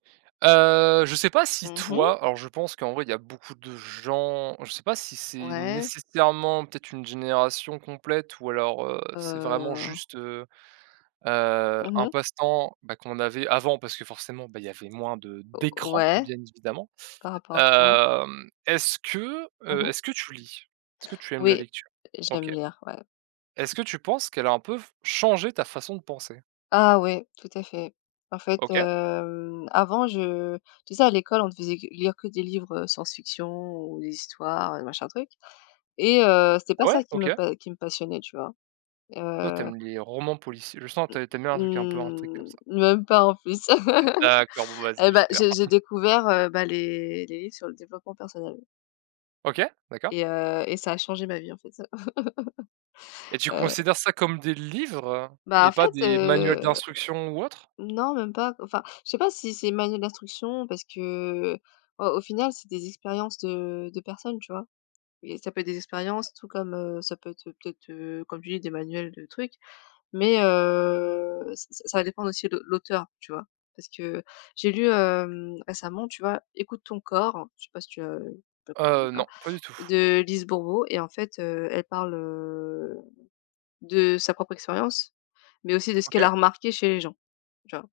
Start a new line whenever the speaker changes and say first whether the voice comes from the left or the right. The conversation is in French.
right: Heu, je sais pas si
left: Mmh mh.
right: toi alors, je pense qu'en vrai, il y a beaucoup de gens, je sais pas si c'est
left: Ouais.
right: nécessairement peut-être une génération complète ou alors, heu, c'est vraiment
left: Heu.
right: juste, heu heu,
left: Mmh
right: un
left: mh.
right: passe-temps, bah, qu'on avait avant parce que forcément, bah, il y avait moins de
left: Ou
right: d'écrans,
left: ouais
right: bien évidemment.
left: par rapport à quoi?
right: Hem, est-ce que,
left: Mmh
right: heu,
left: mh.
right: est-ce que tu lis? Est-ce que tu aimes la
left: Oui,
right: lecture?
left: j'aime
right: OK.
left: lire, ouais.
right: Est-ce que tu penses qu'elle a un peu changé ta façon de penser?
left: Ah oui, tout à fait. En fait,
right: OK
left: hem, avant, je tu sais, à l'école, on te faisait que lire que des livres, heu, science-fiction ou des histoires, heu, machin truc et heu, c'était pas
right: Ouais,
left: ça qui me
right: OK.
left: pa qui me passionnait, tu vois?
right: Toi, tu
left: Heu
right: aimes les romans policiers, je sens
left: Mmh,
right: tu ai tu aimes bien un truc un peu intrigue comme ça.
left: mmh, même pas en plus.
right: D'accord. Bon, vas-y,
left: Heu,
right: c'est
left: bah,
right: super.
left: j'ai j'ai découvert, heu, bah les les livres sur le développement personnel
right: OK, d'accord.
left: et heu, et ça a changé ma vie, en fait, ça.
right: Et tu
left: Heu
right: considères ça comme des livres
left: Bah,
right: et
left: en
right: pas
left: fait,
right: des manuels
left: heu,
right: d'instruction ou autres?
left: non, même pas. Enfin, je sais pas si c'est manuel d'instruction parce que, au au final, c'est des expériences de de personnes, tu vois? Et ça peut être des expériences, tout comme, heu, ça peut être peut-être, heu, comme tu dis, des manuels de trucs, mais, heu, ça ça dépend aussi de l'auteur, tu vois? Parce que j'ai lu, hem, récemment, tu vois? Ecoute ton corps, je sais pas si tu as [unintelligible] tu lis
right: Heu,
left: pas,
right: non, pas du tout.
left: de Lise Bourbeau et en fait, heu, elle parle, heu, de sa propre expérience, mais aussi de ce qu'elle a
right: OK.
left: remarqué chez les gens, tu vois?